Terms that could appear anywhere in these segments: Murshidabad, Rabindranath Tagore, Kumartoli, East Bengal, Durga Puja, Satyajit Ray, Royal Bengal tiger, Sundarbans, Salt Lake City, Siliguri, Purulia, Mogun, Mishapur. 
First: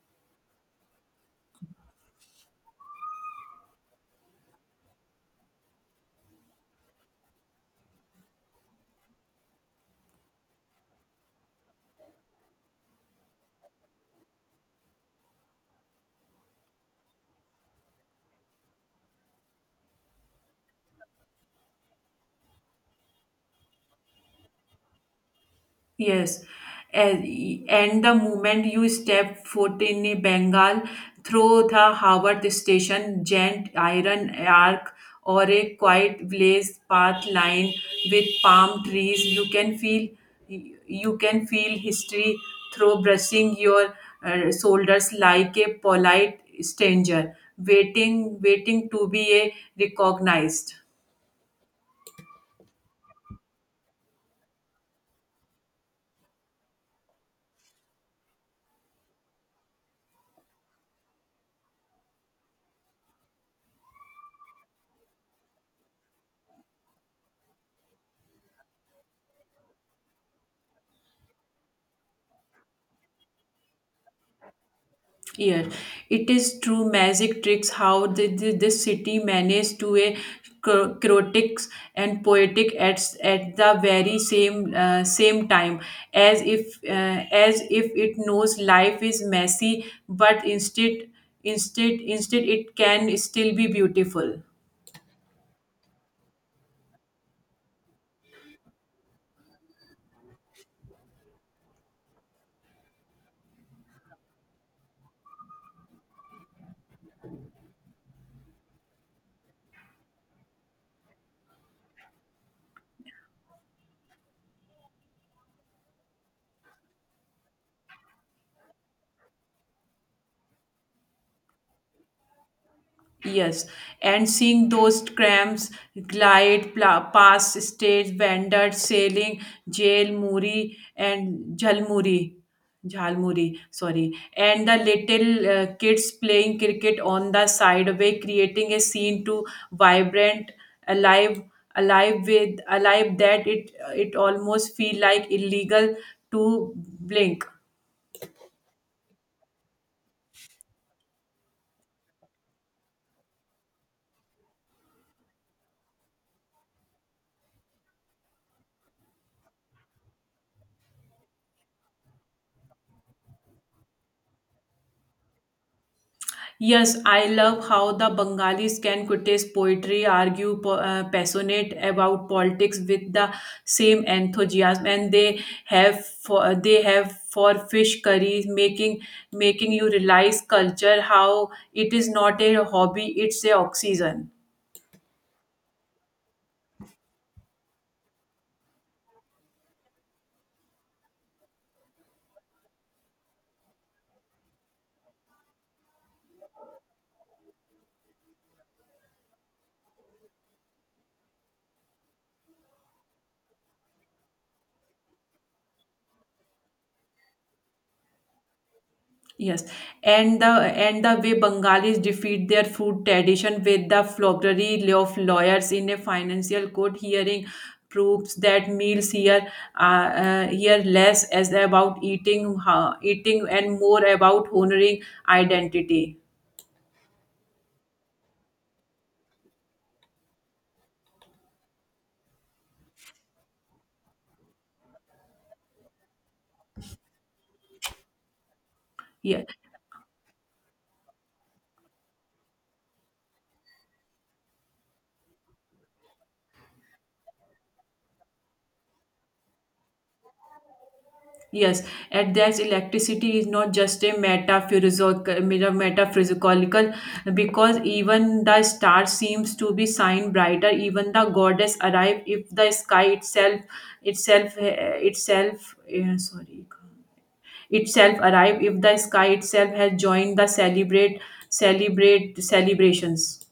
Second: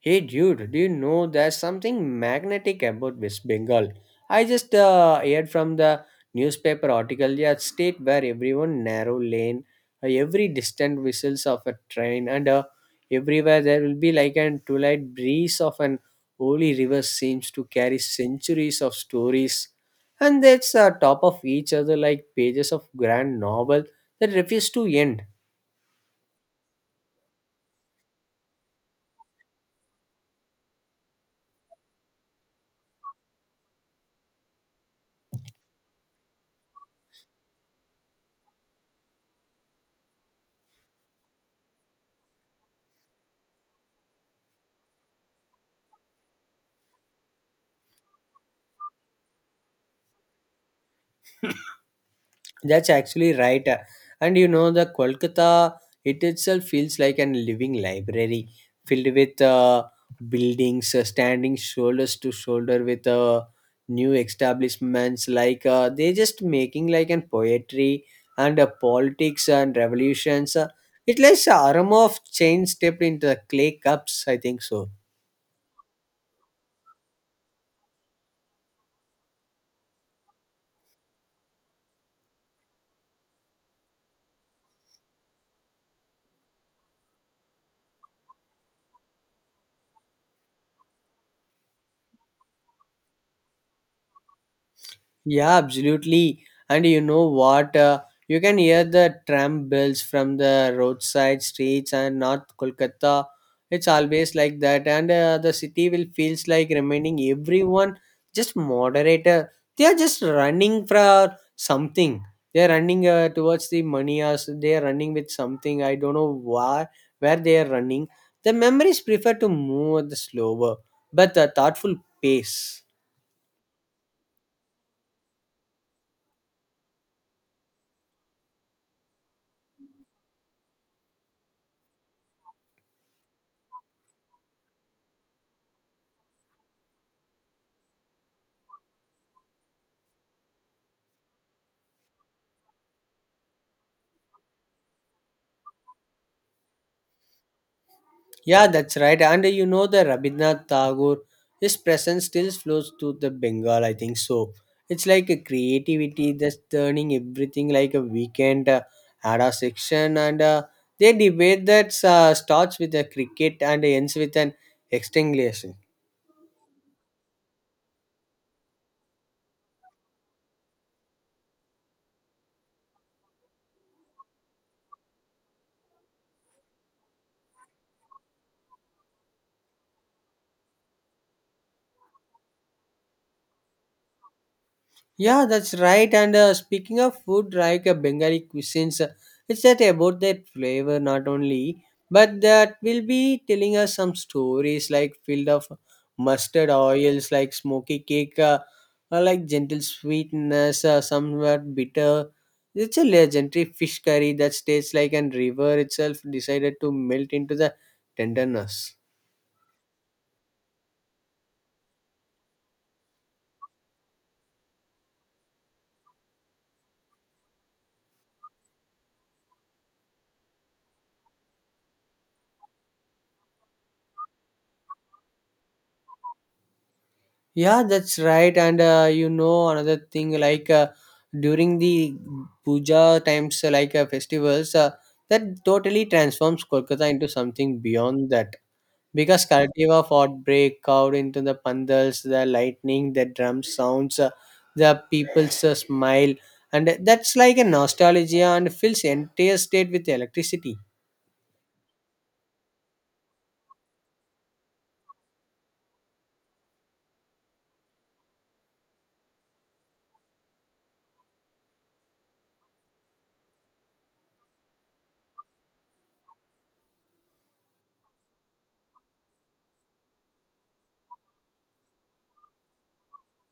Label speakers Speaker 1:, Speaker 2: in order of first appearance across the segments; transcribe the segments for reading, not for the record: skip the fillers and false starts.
Speaker 1: Hey dude, do you know there's something magnetic about West Bengal? I just heard from the newspaper article, yeah, state where everyone narrow lane, every distant whistles of a train, and everywhere there will be like an twilight breeze of an holy river seems to carry centuries of stories, and that's top of each other like pages of grand novel that refuse to end.
Speaker 2: Yes, and and the moment you step foot in a Bengal through the Howard Station, giant iron arc, or a quiet blaze path lined with palm trees, you can feel history through brushing your shoulders like a polite stranger waiting to be a recognized.
Speaker 1: That's actually right. And you know, the Kolkata, it itself feels like an living library filled with buildings standing shoulders to shoulder with new establishments. Like they just making like an poetry and politics and revolutions. It like aroma of change stepped into the clay cups, I think so.
Speaker 2: Year. It is true magic tricks how this city managed to a chaotic and poetic at, at the very same same time as if it knows life is messy but instead it can still be beautiful.
Speaker 1: Yeah, absolutely. And you know what? You can hear the tram bells from the roadside streets and North Kolkata. It's always like that, and the city will feels like remaining everyone just moderator. They are just running for something. They are running towards the money, or they are running with something. I don't know why, where they are running. The memories prefer to move at the slower but the thoughtful pace.
Speaker 2: Yes, and seeing those trams past stage vendors sailing jail muri and jalmuri jalmuri sorry and the little kids playing cricket on the sideway creating a scene to vibrant alive alive that it almost feel like illegal to blink.
Speaker 1: Yeah, that's right. And you know, the Rabindranath Tagore, his presence still flows through the Bengal, I think so. It's like a creativity that's turning everything like a weekend at a section. And they debate that starts with a cricket and ends with an extinguisher.
Speaker 2: Yes, I love how the Bengalis can criticize poetry, argue passionate about politics with the same enthusiasm, and they have for fish curries, making you realize culture how it is not a hobby; it's a oxygen.
Speaker 1: Yeah, that's right. And speaking of food, like Bengali cuisines, it's that about that flavor not only, but that will be telling us some stories like filled of mustard oils, like smoky cake, or like gentle sweetness, somewhat bitter. It's a legendary fish curry that tastes like an river itself decided to melt into the tenderness.
Speaker 2: Yes, and the way Bengalis defeat their food tradition with the floggery of lawyers in a financial court hearing proves that meals here are here less as about eating, and more about honoring identity.
Speaker 1: Yeah, that's right. And you know, another thing like during the puja times, like festivals, that totally transforms Kolkata into something beyond that.
Speaker 2: Yeah.
Speaker 1: Because Karativa fought break out into the pandals, the lightning, the drum sounds, the people's smile, and that's like a nostalgia and fills the entire state with electricity.
Speaker 2: Yes, and that electricity is not just a metaphysical, because even the star seems to be shine brighter. Even the goddess arrive if the sky itself, eh, itself, eh, sorry, itself arrive if the sky itself has joined the celebrate, celebrate celebrations.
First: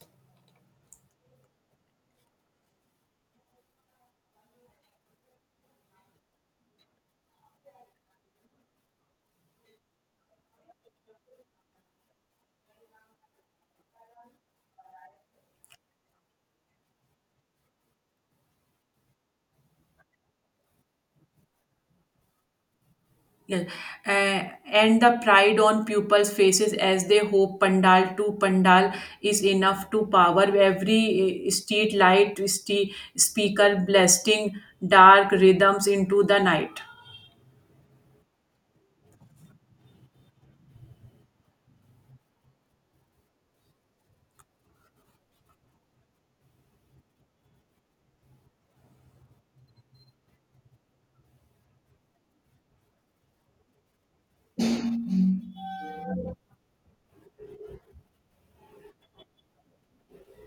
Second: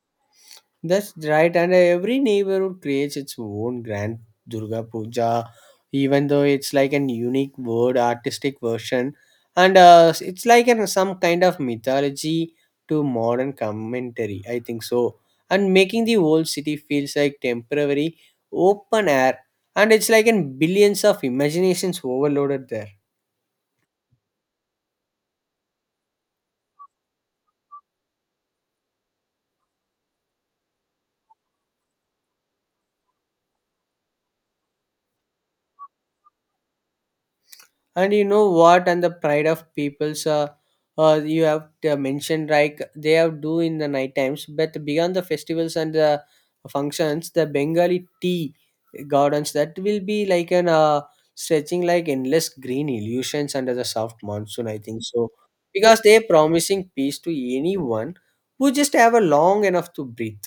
Speaker 1: That's right, and every neighborhood creates its own grand Durga Puja, even though it's like an unique word, artistic version, and it's like an, some kind of mythology to modern commentary. I think so, and making the whole city feels like temporary open air, and it's like in billions of imaginations overloaded there.
Speaker 2: Yes. And the pride on pupils' faces as they hope pandal to pandal is enough to power every street light, speaker blasting dark rhythms into the night.
Speaker 1: And you know what? And the pride of people's, you have mentioned like they have do in the night times, but beyond the festivals and the functions, the Bengali tea gardens that will be like an stretching like endless green illusions under the soft monsoon, I think so, because they're promising peace to anyone who just have a long enough to breathe.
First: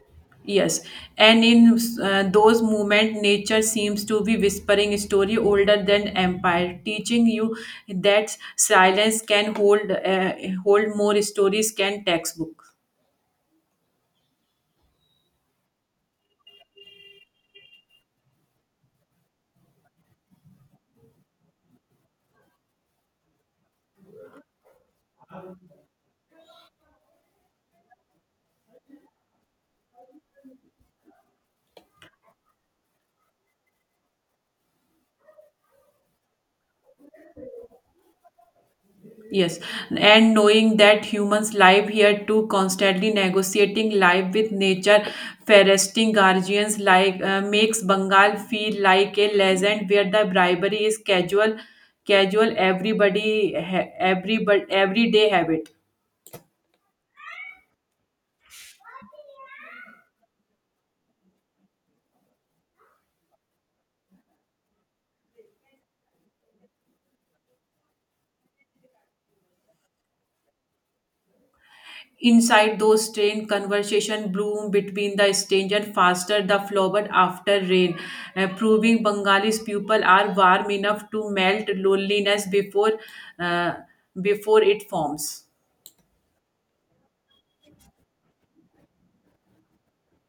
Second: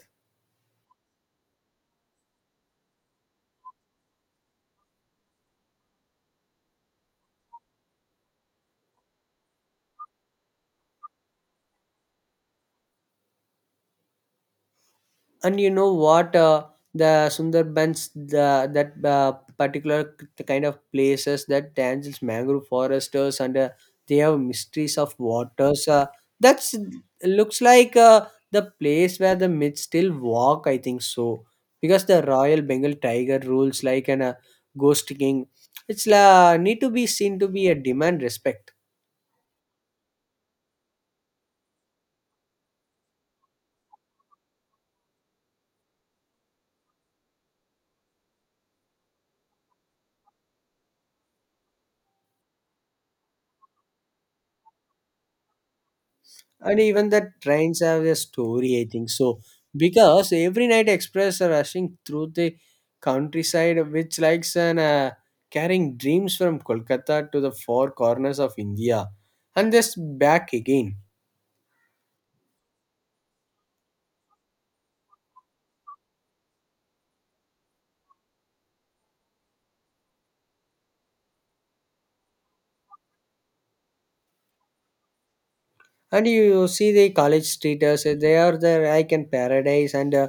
Speaker 2: Yes, and in those moments, nature seems to be whispering a story older than empire, teaching you that silence can hold more stories than textbook.
Speaker 1: And you know what? The Sundarbans, the, that particular kind of places that tangles mangrove foresters and they have mysteries of waters. That's looks like the place where the myths still walk. I think so because the Royal Bengal tiger rules like an ghost king. It's need to be seen to be a demand respect.
Speaker 2: Yes, and knowing that humans live here too, constantly negotiating life with nature, foresting guardians makes Bengal feel like a legend where the bribery is casual, casual everybody everyday habit.
Speaker 1: And even the trains have a story, I think so, because every night express are rushing through the countryside which likes an carrying dreams from Kolkata to the four corners of India and just back again.
Speaker 2: Inside those train, conversation bloomed between the strange and faster the flowered after rain, proving Bengalis people are warm enough to melt loneliness uh, before it forms.
Speaker 1: And you see the college streeters, they are the like in paradise and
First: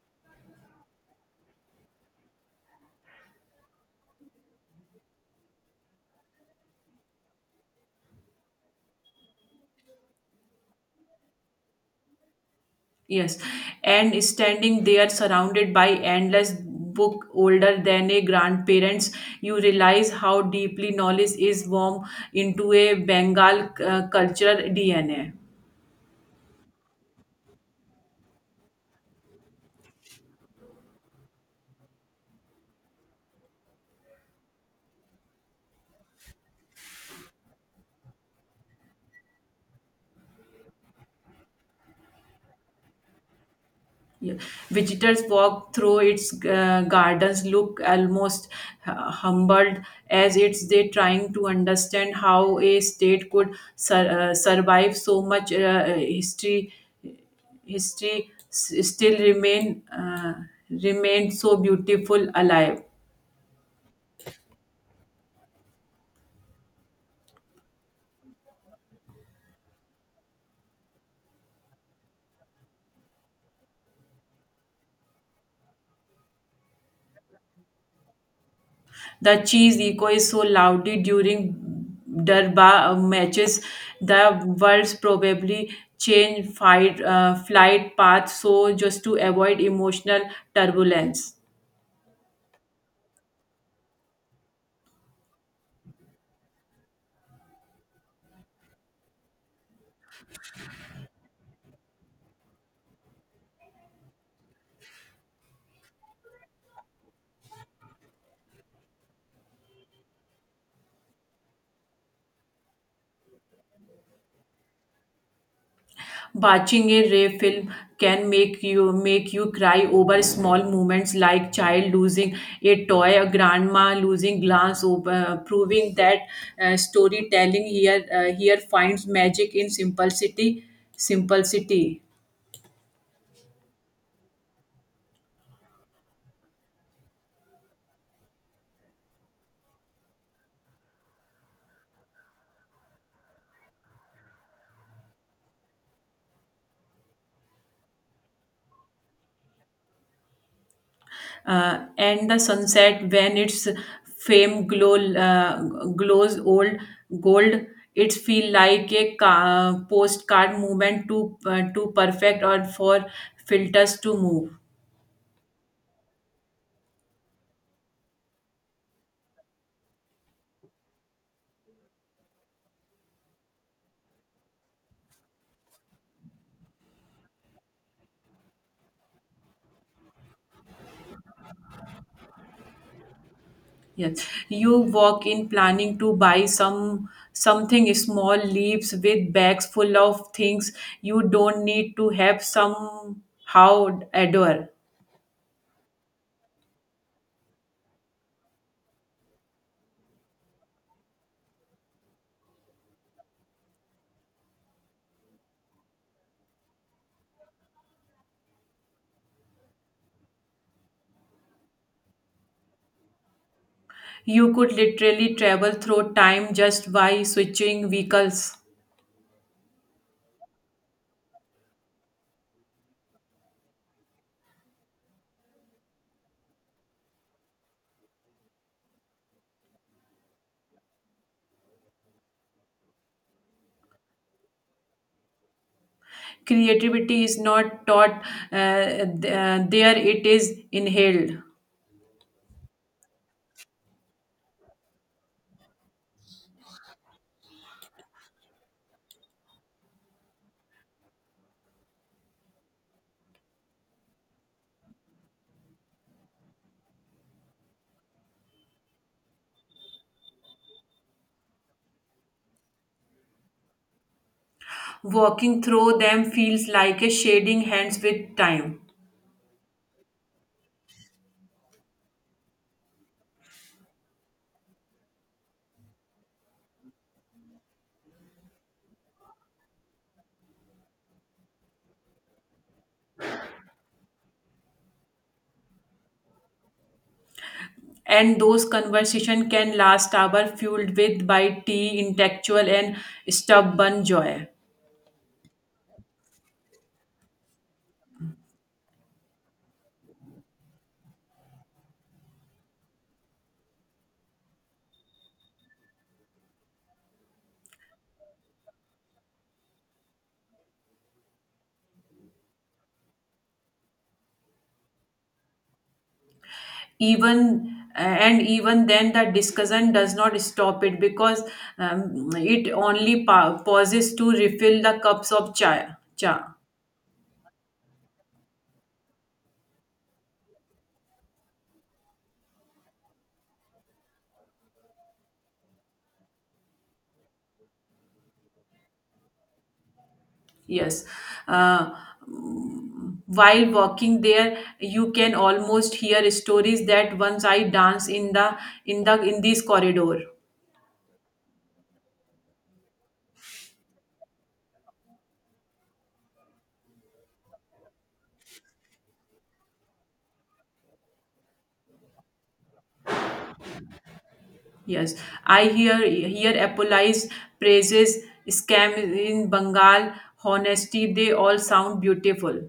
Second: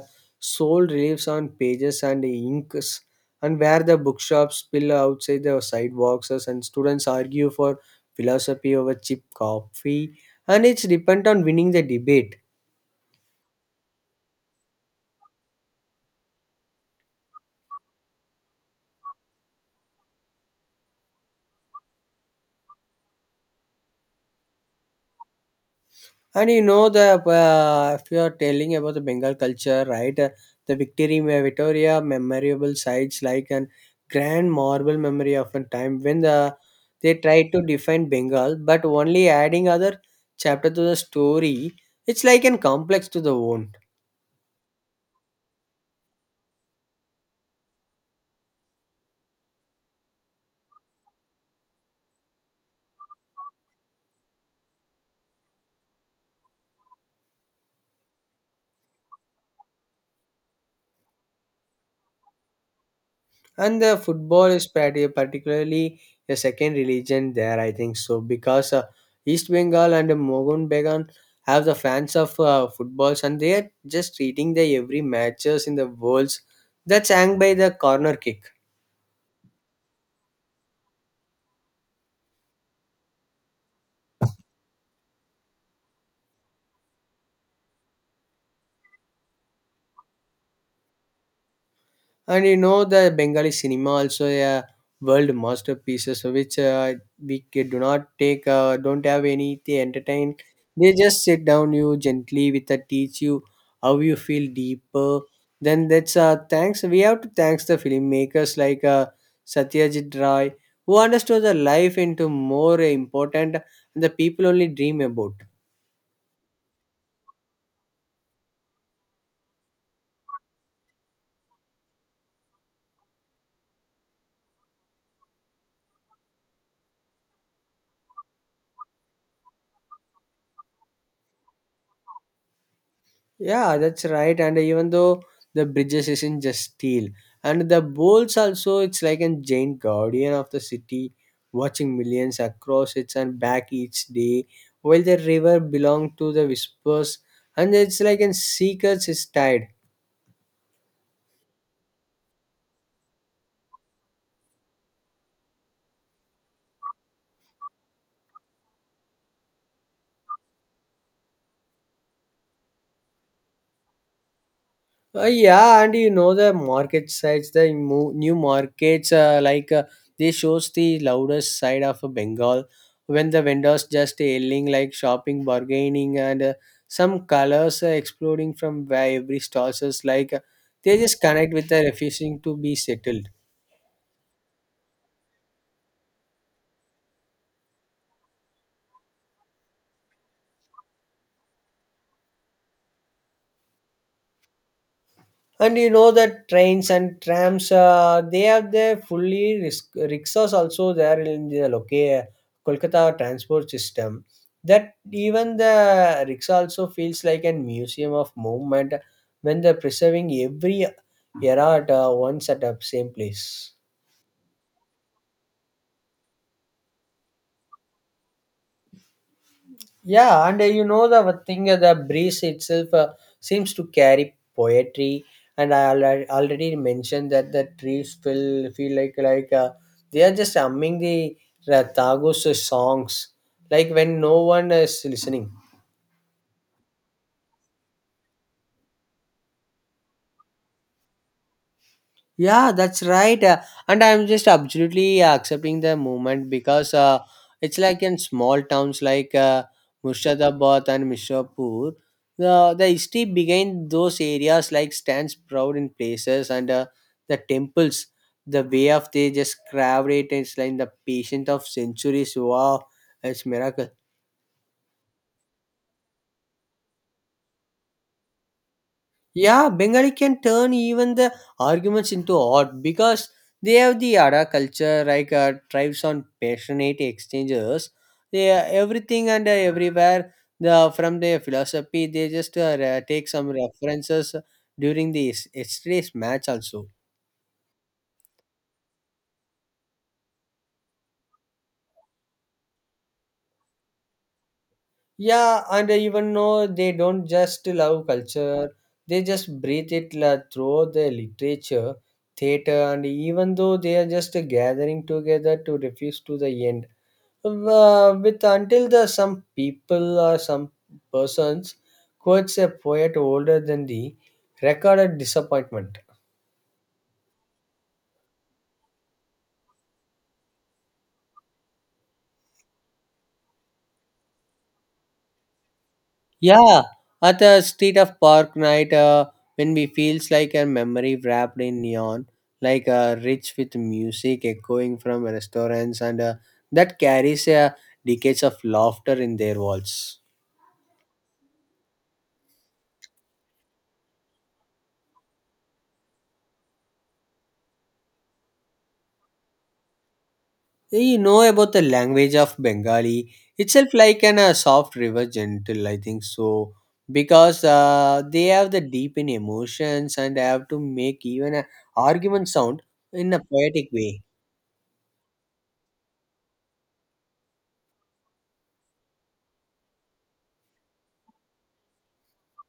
Speaker 1: soul reliefs on pages and inks, and where the bookshops spill outside the sidewalks and students argue for philosophy over cheap coffee, and it's depend on winning the debate.
Speaker 2: Yes, and standing there surrounded by endless book older than a grandparents, you realize how deeply knowledge is warm into a Bengal cultural DNA.
Speaker 1: And you know the if you are telling about the Bengal culture, right? The Victory Victoria memorable sites like an grand marble memory of a time when they tried to define Bengal, but only adding other chapter to the story. It's like an complex to the own.
Speaker 2: Yeah. Visitors walk through its gardens, look almost humbled as it's they trying to understand how a state could survive so much history. History s- still remain remained so beautiful alive.
Speaker 1: And the football is particularly a second religion there, I think so, because East Bengal and Mogun Began have the fans of footballs and they are just treating the every matches in the worlds that's hanged by the corner kick.
Speaker 2: The cheese echo is so loudly during Darbar matches. The birds probably change flight path so just to avoid emotional turbulence.
Speaker 1: And you know the Bengali cinema also a world masterpieces which do not take don't have any they entertain. They just sit down you gently with a teach you how you feel deeper. Then that's thanks we have to thanks the filmmakers like Satyajit Ray, who understood the life into more important and the people only dream about.
Speaker 2: Watching a Ray film can make you cry over small moments like child losing a toy, a grandma losing glass, proving that storytelling here finds magic in simplicity. Simplicity.
Speaker 1: Yeah, that's right. And even though the bridges isn't just steel, and the bolts also, it's like a giant guardian of the city, watching millions across its and back each day, while the river belonged to the whispers, and it's like a secret is tied.
Speaker 2: And the sunset when its fame glows old gold, it feel like a postcard movement to perfect or for filters to move.
Speaker 1: Yeah, and you know the market sides, the new markets, like they shows the loudest side of Bengal when the vendors just yelling like shopping, bargaining, and some colors are exploding from where every stores is like they just connect with the refusing to be settled.
Speaker 2: Yes, you walk in planning to buy some something small leaves with bags full of things you don't need to have somehow adore.
Speaker 1: And you know that trains and trams, they have their fully risk, rickshaws also there in the Kolkata transport system, that even the rickshaw also feels like a museum of movement when they're preserving every era at once at the same place.
Speaker 2: You could literally travel through time just by switching vehicles.
Speaker 1: Yeah, and you know the one thing, the breeze itself seems to carry poetry, and I already mentioned that the trees feel like they are just humming the Ratagos songs, like when no one is listening.
Speaker 2: Creativity is not taught, uh, there it is inhaled.
Speaker 1: Yeah, that's right. And I'm just absolutely accepting the movement because it's like in small towns like Murshidabad and Mishapur, the history behind those areas like stands proud in places and the temples, the way of they just carved it, it's like the patient of centuries. Wow, it's miracle.
Speaker 2: Walking through them feels like a shading hands with time.
Speaker 1: Yeah, Bengali can turn even the arguments into art because they have the Ada culture, like tribes on passionate exchanges. They are everything and everywhere. The from their philosophy, they just take some references during the yesterday's match also.
Speaker 2: And those conversation can last hour fueled with by tea, intellectual and stubborn joy.
Speaker 1: Yeah, and even though they don't just love culture, they just breathe it through the literature, theater, and even though they are just gathering together to refuse to the end. With until the some people or some persons quotes a poet older than the recorded disappointment.
Speaker 2: Even and even then the discussion does not stop it because it only pauses to refill the cups of chai. Cha.
Speaker 1: Yeah, at the street of park night, when we feels like a memory wrapped in neon, like rich with music echoing from restaurants, and that carries decades of laughter in their walls.
Speaker 2: Yes. Uh, while walking there you can almost hear stories that once I dance in the in this corridor.
Speaker 1: You know about the language of Bengali itself, like an a soft river, gentle. I think so because they have the deep in emotions and have to make even a argument sound in a poetic way.
Speaker 2: Yes, I hear apollize praises scam in bengal honesty they all sound beautiful.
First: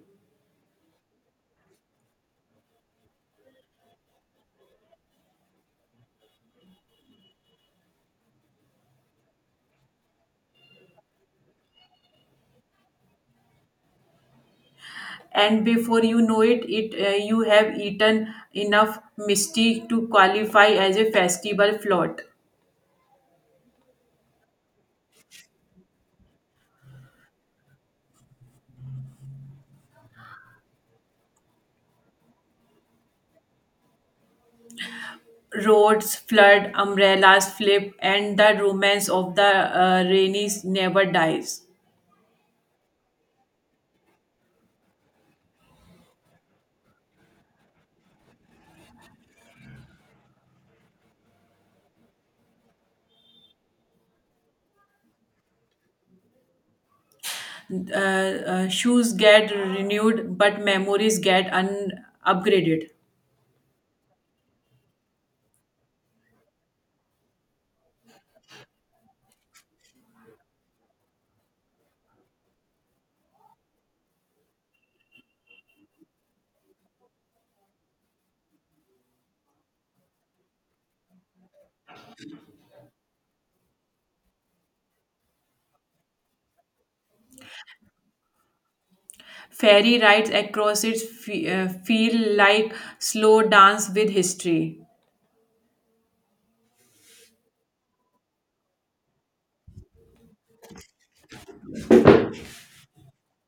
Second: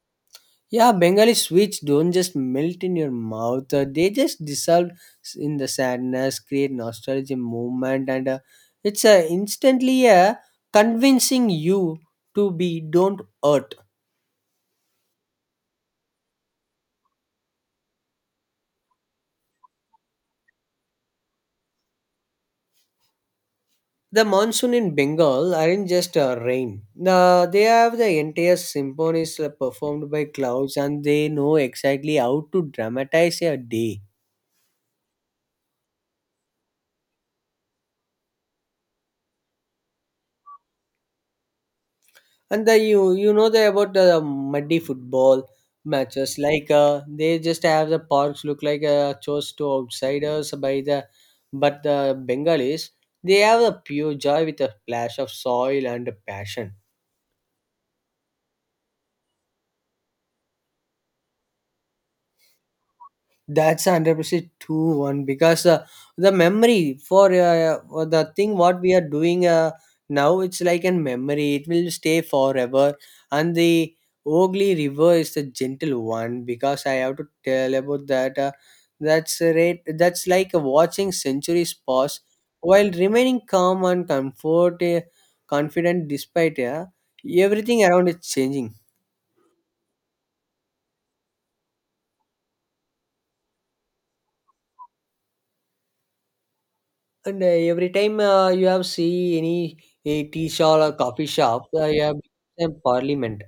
Speaker 1: Yeah, Bengali sweets don't just melt in your mouth; they just dissolve in the sadness, create nostalgia movement, and it's instantly convincing you to be don't hurt.
Speaker 2: And before you know it, you have eaten enough misty to qualify as a festival float.
Speaker 1: The monsoon in Bengal aren't just rain. They have the entire symphonies performed by clouds, and they know exactly how to dramatize a day.
Speaker 2: Roads flood, umbrellas flip, and the romance of the rainy never dies.
Speaker 1: And the you you know the about the muddy football matches like they just have the parks look like a chose to outsiders by the, but the Bengalis, they have a pure joy with a splash of soil and passion.
Speaker 2: Shoes get renewed but memories get upgraded.
Speaker 1: That's 100% true one because the memory for the thing what we are doing now it's like a memory, it will stay forever. And the Ogli river is the gentle one because I have to tell about that that's a rate, that's like watching centuries pass while remaining calm and comfort confident despite everything around is changing.
Speaker 2: Fairy rides across it feel like slow dance with history.
Speaker 1: And every time you have see any a tea shop or coffee shop, you have a parliament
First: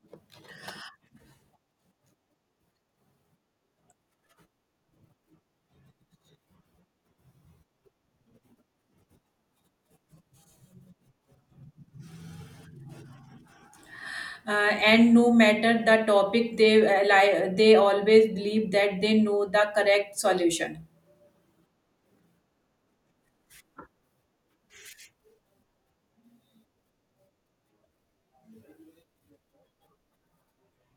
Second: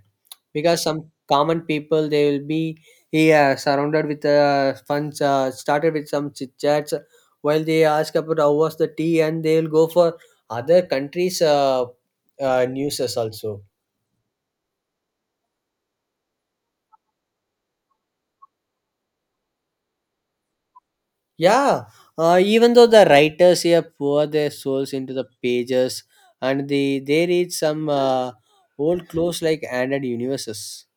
Speaker 1: because some common people they will be, yeah, surrounded with funds started with some chit chats while they ask about how was the tea and they will go for other countries newses also.
Speaker 2: Uh, and no matter the topic they they always believe that they know the correct solution.
Speaker 1: Yeah, even though the writers here pour their souls into the pages and they read some old clothes like and universes.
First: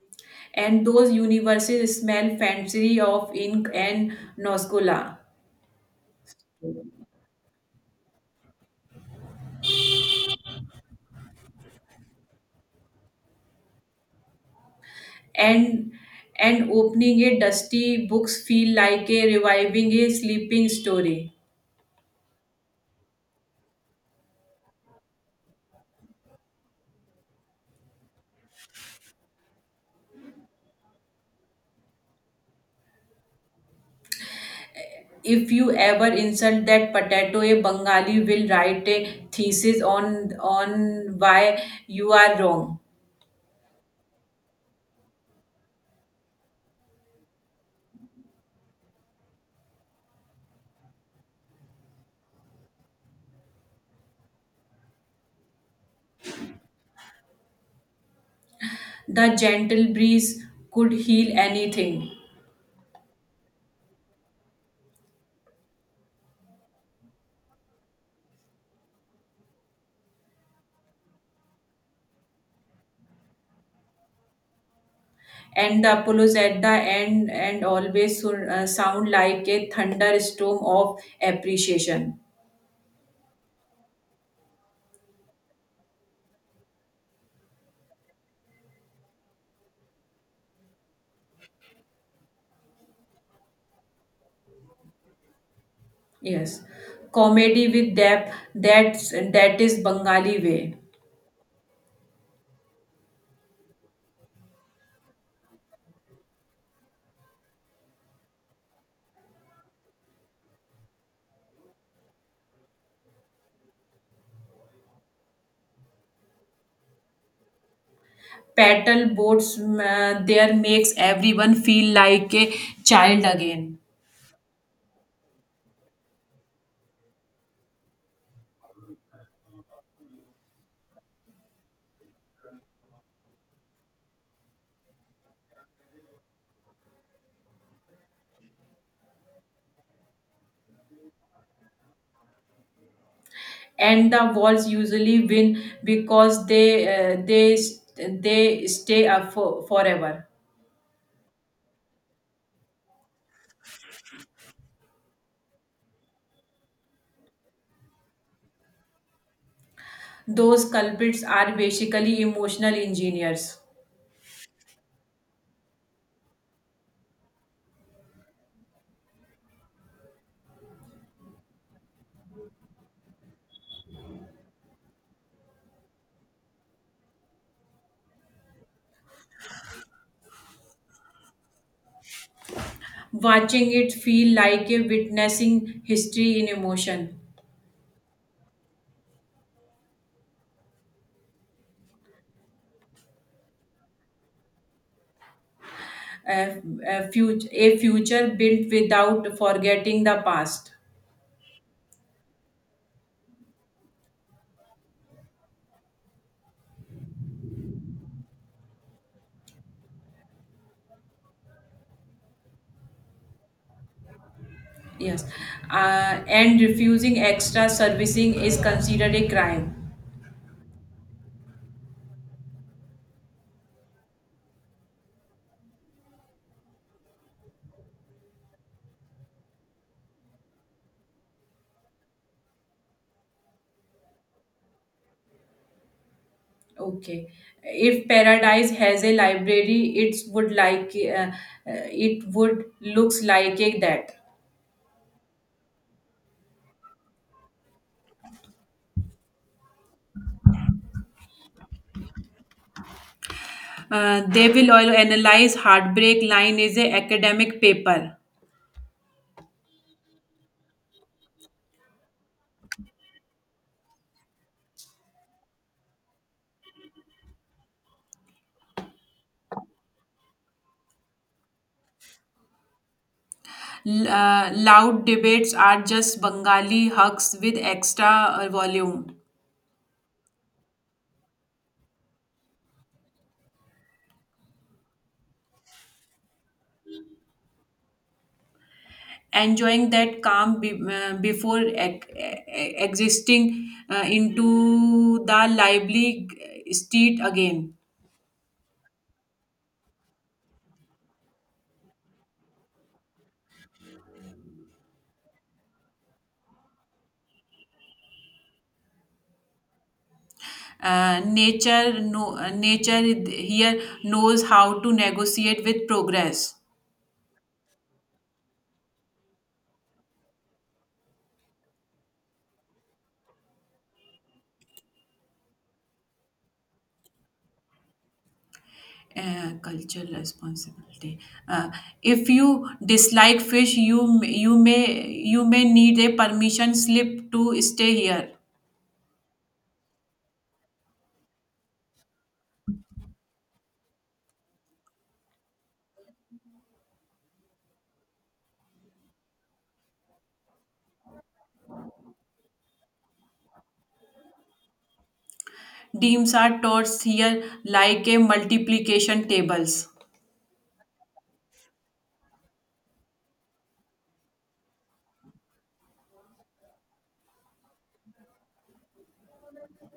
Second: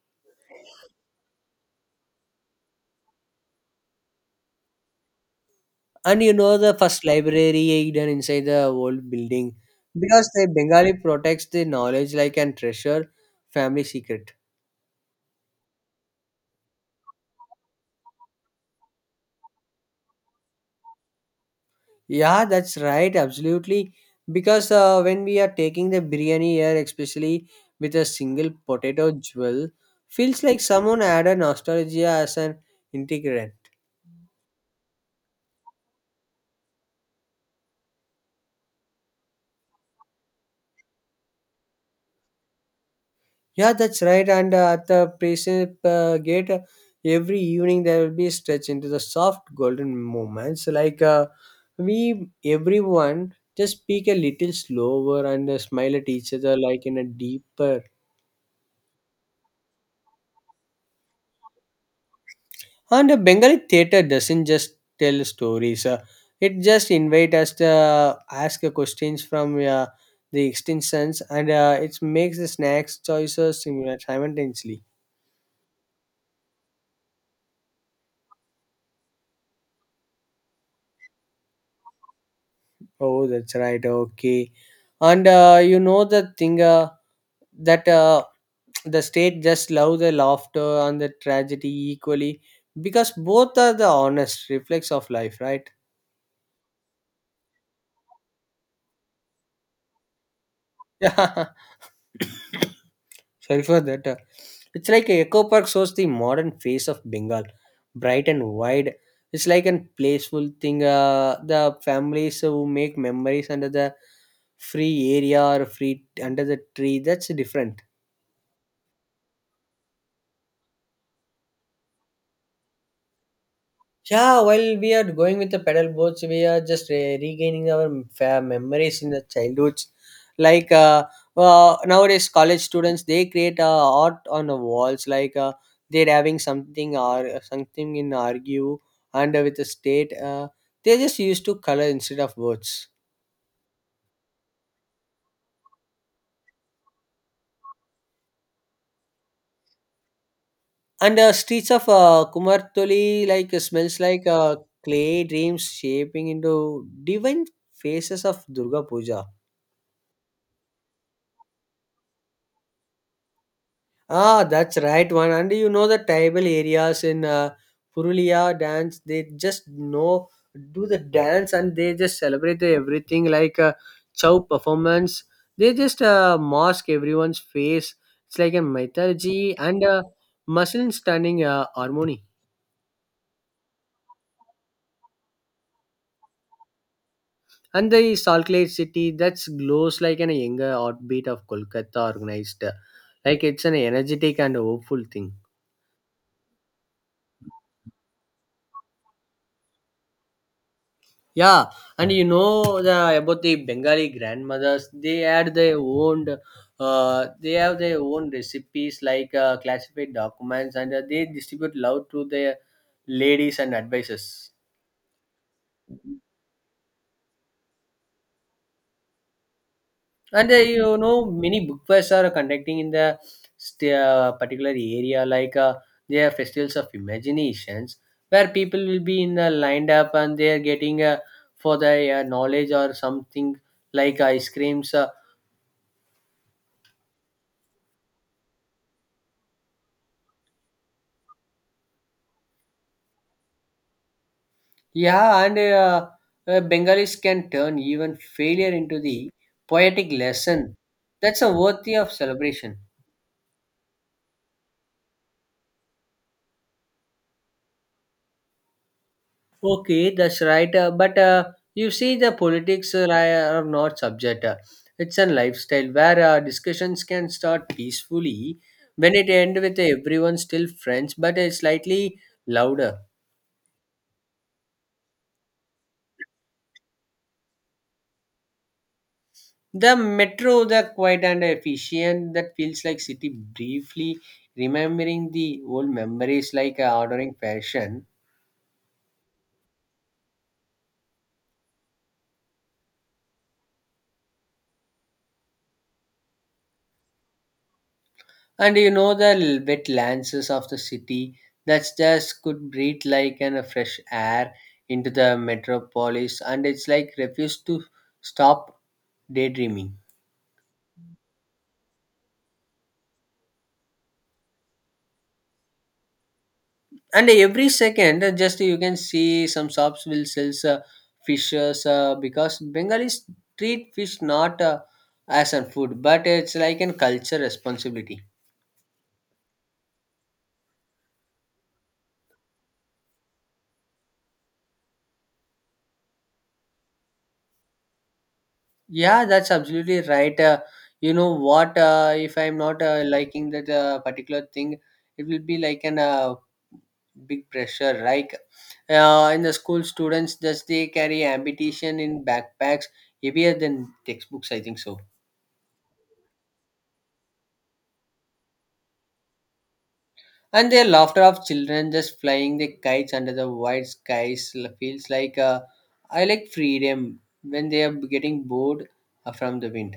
Speaker 2: And those universes smell fancy of ink and noscola.
Speaker 1: And you know the first library hidden inside the old building because the Bengali protects the knowledge like an treasure family secret.
Speaker 2: And and opening a dusty books feel like a reviving a sleeping story.
Speaker 1: Yeah, that's right, absolutely, because when we are taking the biryani here especially with a single potato jewel feels like someone added nostalgia as an integrant.
Speaker 2: If you ever insult that potato, a Bengali will write a thesis on why you are wrong.
Speaker 1: Yeah, that's right. And at the Precipice Gate, every evening there will be a stretch into the soft golden moments. Like we, everyone, just speak a little slower and smile at each other like in a deeper.
Speaker 2: The gentle breeze could heal anything.
Speaker 1: And the Bengali theatre doesn't just tell stories. It just invite us to ask questions from the extensions, and it makes the snacks choices simultaneously.
Speaker 2: And the apollos at the end and always so, sound like a thunderstorm of appreciation.
Speaker 1: Oh, that's right. Okay. And you know the thing that the state just love the laughter and the tragedy equally because both are the honest reflex of life, right?
Speaker 2: Yes, comedy with depth, that is Bengali way.
Speaker 1: Yeah. Sorry for that. It's like Echo Park shows the modern face of Bengal, bright and wide. It's like a playful thing. The families who make memories under the free area or free under the tree. That's different.
Speaker 2: Paddle boats there makes everyone feel like a child again.
Speaker 1: Yeah, while we are going with the pedal boats, we are just regaining our memories in the childhoods. Like nowadays, college students they create art on the walls. Like they're having something or something in argue and with the state. They just used to color instead of words.
Speaker 2: And the Wolves usually win because uh, they they stay up for, forever.
Speaker 1: And streets of Kumartoli like smells like clay dreams shaping into divine faces of Durga Puja.
Speaker 2: Those culprits are basically emotional engineers.
Speaker 1: Ah, that's right one. And you know the tribal areas in Purulia dance, they just know do the dance and they just celebrate the everything like a chow performance. They just mask everyone's face. It's like a mythology and a muscle stunning harmony.
Speaker 2: Watching it feel like a witnessing history in emotion,
Speaker 1: And the Salt Lake City that's glows like an younger heartbeat of Kolkata organized. Like it's an energetic and hopeful thing.
Speaker 2: a, a future built without forgetting the past.
Speaker 1: Yeah, and you know the about the Bengali grandmothers, they had their own, they have their own recipes like classified documents, and they distribute love to their ladies and advisors.
Speaker 2: Yes, and refusing extra servicing is considered a crime.
Speaker 1: And you know, many book fairs are conducting in the particular area, like they are festivals of imaginations, where people will be in lined up and they are getting for their knowledge or something like ice creams.
Speaker 2: Okay. If paradise has a library, it would it would looks like a that.
Speaker 1: Yeah, and Bengalis can turn even failure into the poetic lesson. That's a worthy of celebration.
Speaker 2: They will all analyze heartbreak line is a academic paper.
Speaker 1: Okay, that's right. But you see, the politics are not subject. It's a lifestyle where discussions can start peacefully when it end with everyone still friends, but slightly louder.
Speaker 2: Loud debates are just Bengali hugs with extra volume.
Speaker 1: The metro, the quiet and efficient, that feels like city briefly remembering the old memories like ordering fashion.
Speaker 2: Enjoying that calm before existing into the lively street again.
Speaker 1: And you know the wet lances of the city that just could breathe like an a fresh air into the metropolis and it's like refuse to stop daydreaming.
Speaker 2: Nature, no, Nature here knows how to negotiate with progress.
Speaker 1: And every second just you can see some shops will sell fishes because bengalis treat fish not as a food but it's like an culture responsibility.
Speaker 2: Cultural responsibility. Uh, if you dislike fish, you may need a permission slip to stay here.
Speaker 1: Yeah, that's absolutely right. You know what? If I'm not liking that particular thing, it will be like an big pressure like in the school students just they carry ambition in backpacks heavier than textbooks, I think so.
Speaker 2: Deems are taught here like a multiplication tables.
Speaker 1: And the laughter of children just flying the kites under the wide skies feels like I like freedom when they are getting bored from the wind.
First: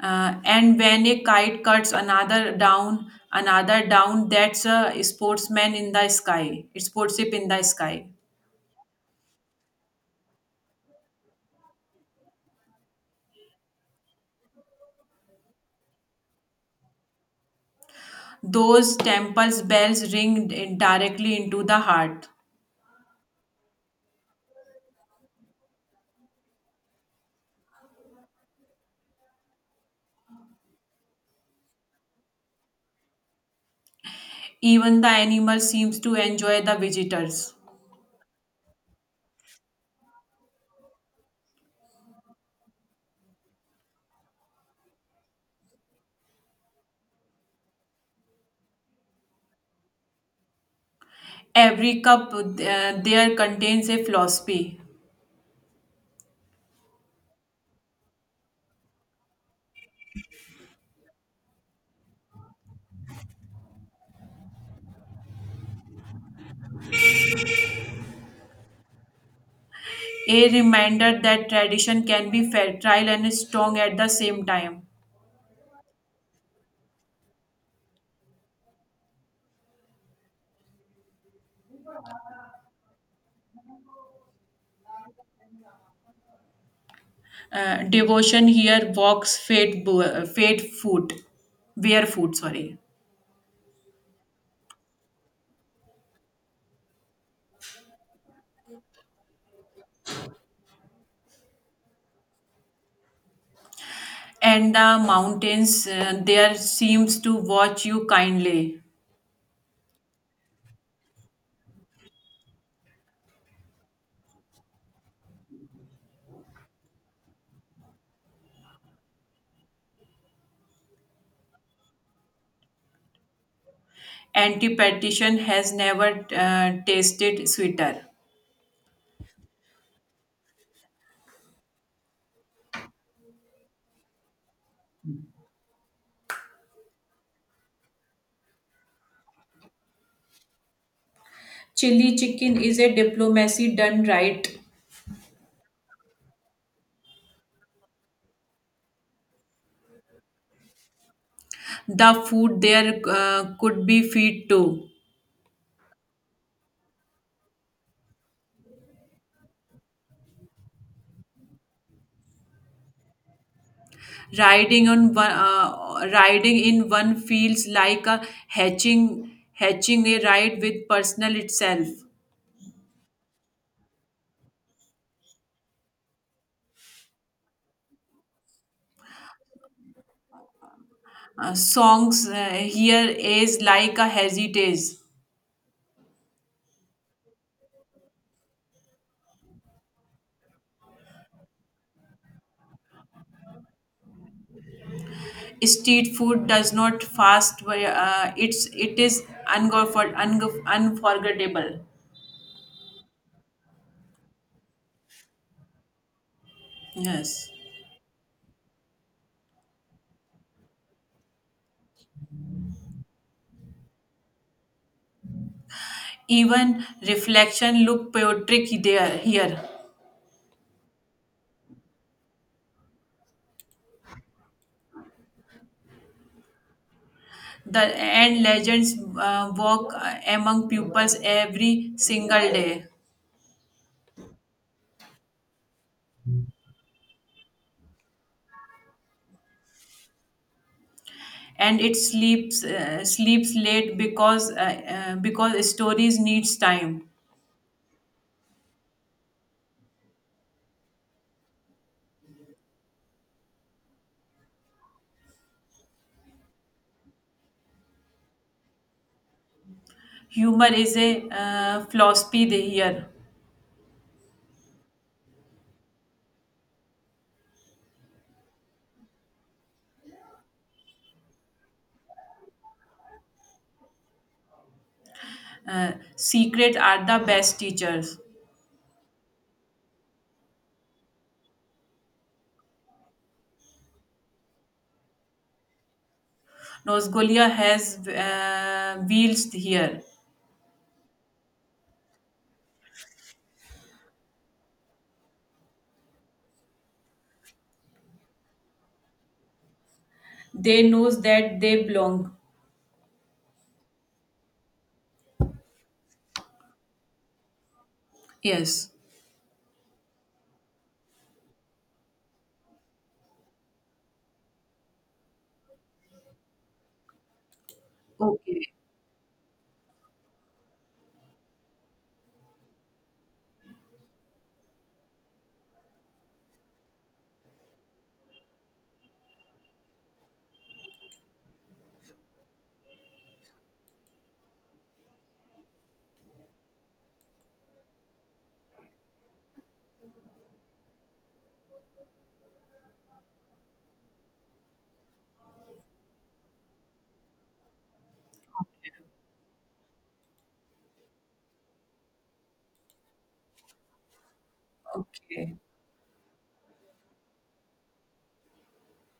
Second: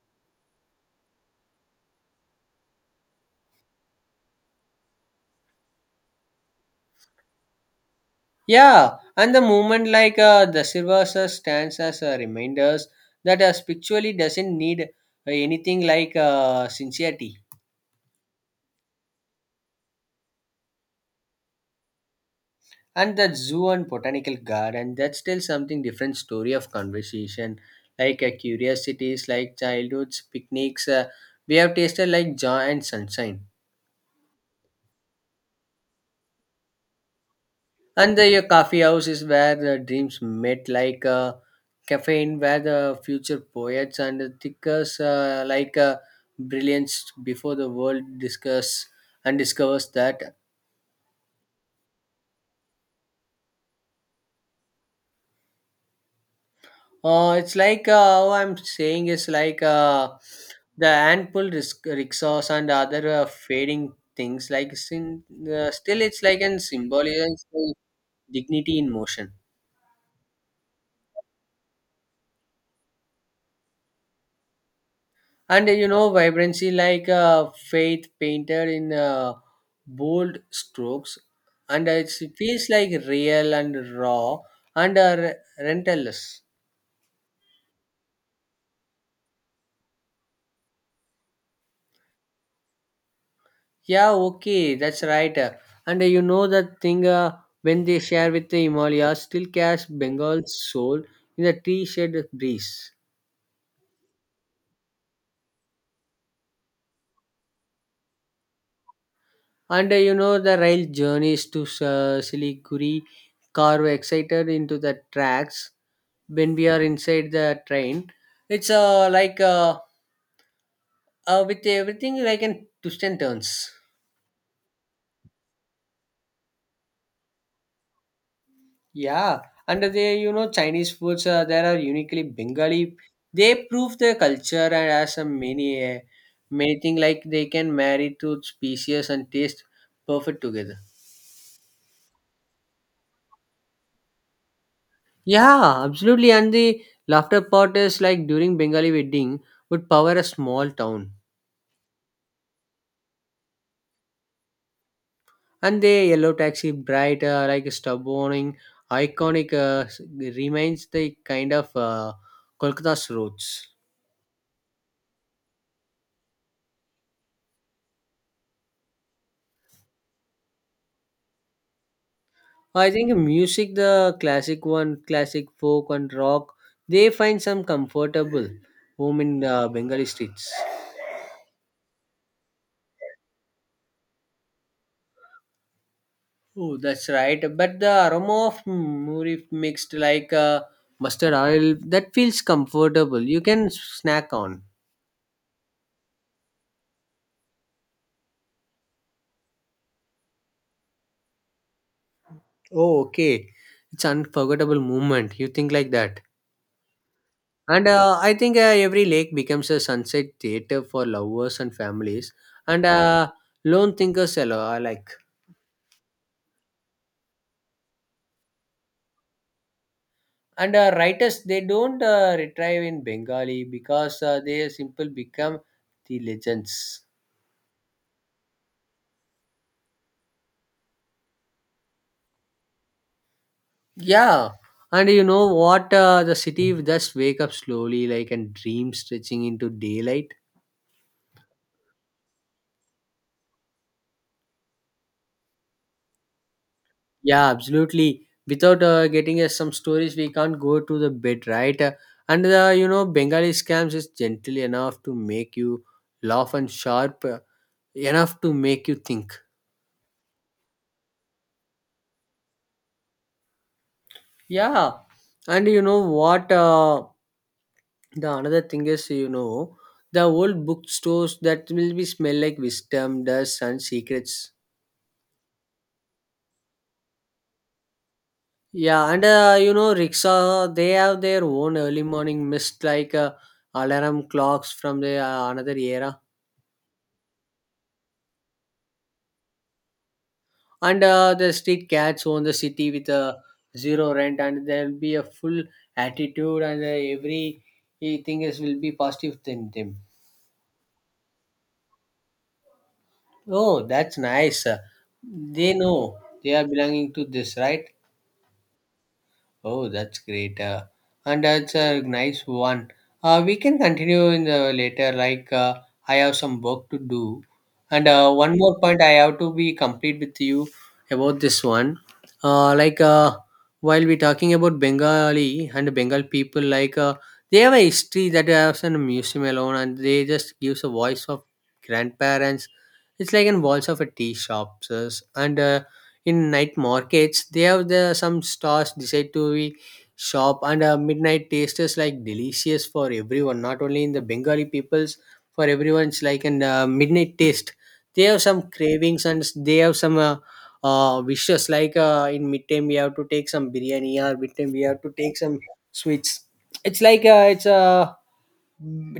Speaker 2: And when a kite cuts another down, that's a sportsman in the sky, sportship in the sky.
Speaker 1: Yeah, and the movement like the silvers stands as a reminders that spiritually doesn't need anything like sincerity.
Speaker 2: Those temples' bells ring directly into the heart.
Speaker 1: And that zoo and botanical garden that's still something different story of conversation, like curiosities like childhoods picnics. We have tasted like joy and sunshine.
Speaker 2: Even the animal seems to enjoy the visitors.
Speaker 1: And the coffee house is where the dreams met, like caffeine, where the future poets and the thinkers, like brilliance before the world discuss and discovers that.
Speaker 2: Every cup there contains a philosophy,
Speaker 1: It's like how I'm saying is like the handful risk, rickshaws and other fading things. Like sin, still, it's like an symbolism of dignity in motion.
Speaker 2: a reminder that tradition can be fertile and strong at the same time.
Speaker 1: And you know vibrancy like a faith painter in bold strokes and it feels like real and raw and rentless.
Speaker 2: Devotion here walks fate, bo- fate foot, barefoot sorry.
Speaker 1: Yeah, okay, that's right. And you know that thing when they share with the Himalayas still catch Bengal's soul in the tree shed breeze.
Speaker 2: And the mountains there seems to watch you kindly.
Speaker 1: And you know, the rail journeys to Siliguri carve excited into the tracks when we are inside the train. It's like with everything like in twists and turns.
Speaker 2: Antipatition has never tasted sweeter.
Speaker 1: Yeah, and they you know Chinese foods there are uniquely Bengali. They prove their culture and as a many many thing like they can marry to species and taste perfect together.
Speaker 2: Chili chicken is a diplomacy done right.
Speaker 1: Yeah, absolutely. And the laughter part is like during Bengali wedding would power a small town.
Speaker 2: The food there could be feed too.
Speaker 1: And the yellow taxi bright like a stub warning, iconic remains the kind of Kolkata's roots.
Speaker 2: Riding in one feels like a hatching a ride with personal itself.
Speaker 1: I think music, the classic one, classic folk and rock, they find some comfortable home in Bengali streets.
Speaker 2: Songs here is like a heritage.
Speaker 1: Oh, that's right. But the aroma of muri mixed like mustard oil that feels comfortable. You can snack on.
Speaker 2: Street food does not fast. It is unforgettable.
Speaker 1: Oh, okay. It's unforgettable moment. You think like that.
Speaker 2: Yes.
Speaker 1: And I think every lake becomes a sunset theater for lovers and families and lone thinkers I like.
Speaker 2: Even reflection look poetic there here.
Speaker 1: And writers, they don't retrieve in Bengali because they simple become the legends.
Speaker 2: The and legends walk among pupils every single day,
Speaker 1: Yeah, and you know what? The city will just wake up slowly, like and dream stretching into daylight.
Speaker 2: and it sleeps late because stories needs time.
Speaker 1: Yeah, absolutely. Without getting us some stories, we can't go to the bed, right? And the you know Bengali scams is gentle enough to make you laugh and sharp enough to make you think.
Speaker 2: Humor is a philosophy here.
Speaker 1: Yeah, and you know what? The another thing is you know the old bookstores that will be smell like wisdom, dust, and secrets.
Speaker 2: Secret are the best teachers.
Speaker 1: Yeah, and you know, rickshaw they have their own early morning mist like alarm clocks from the another era,
Speaker 2: Nosgolia has wheels here.
Speaker 1: and the street cats own the city with a zero rent, and there'll be a full attitude, and every thing is will be positive in them.
Speaker 2: They knows that they belong.
Speaker 1: Oh, that's nice. They know they are belonging to this, right?
Speaker 2: Yes.
Speaker 1: Oh, that's great. And that's a nice one. We can continue in the later. Like I have some work to do, and one
Speaker 2: Okay.
Speaker 1: more point I have to be complete with you about this one. Like while we talking about Bengali and Bengal people, like they have a history that has in a museum alone, and they just gives a voice of grandparents. It's like in walls of a tea shops, and in night markets they have the some stores decide to be shop and midnight taste is like delicious for everyone not only in the bengali peoples, for everyone's like an midnight taste. They have some cravings and they have some wishes like in midtime we have to take some biryani or midtime we have to take some
Speaker 2: Okay.
Speaker 1: sweets. It's like it's a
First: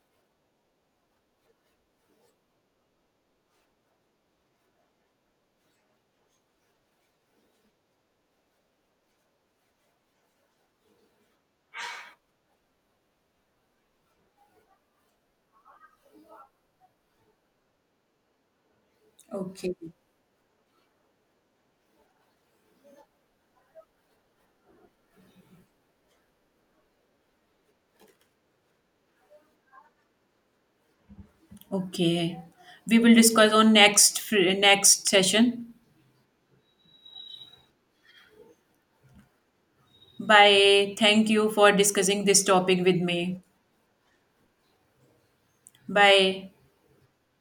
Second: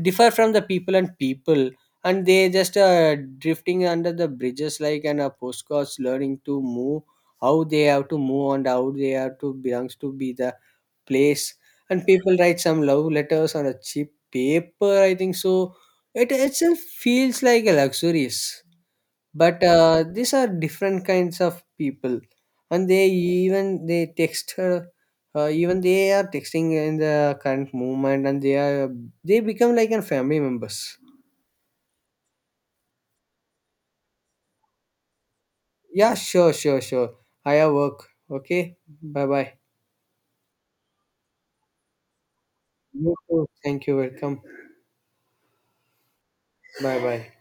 Speaker 1: differ from the people and people, and they just drifting under the bridges like and postcards learning to move, how they have to move and how they have to belongs to be the place. And people write some love letters on a cheap paper, I think so. It itself feels like a luxurious, but
Speaker 2: Okay.
Speaker 1: these are different kinds of people. And they even they text her, even they are texting in the current movement and they are they become like a family members.
Speaker 2: Okay. We will discuss on next session.
Speaker 1: Yeah, sure, sure, sure. I Higher work. Okay. Bye bye.
Speaker 2: Bye. Thank you for discussing this topic with
Speaker 1: You
Speaker 2: me.
Speaker 1: too. Thank you. Welcome.
Speaker 2: Bye.
Speaker 1: Bye bye.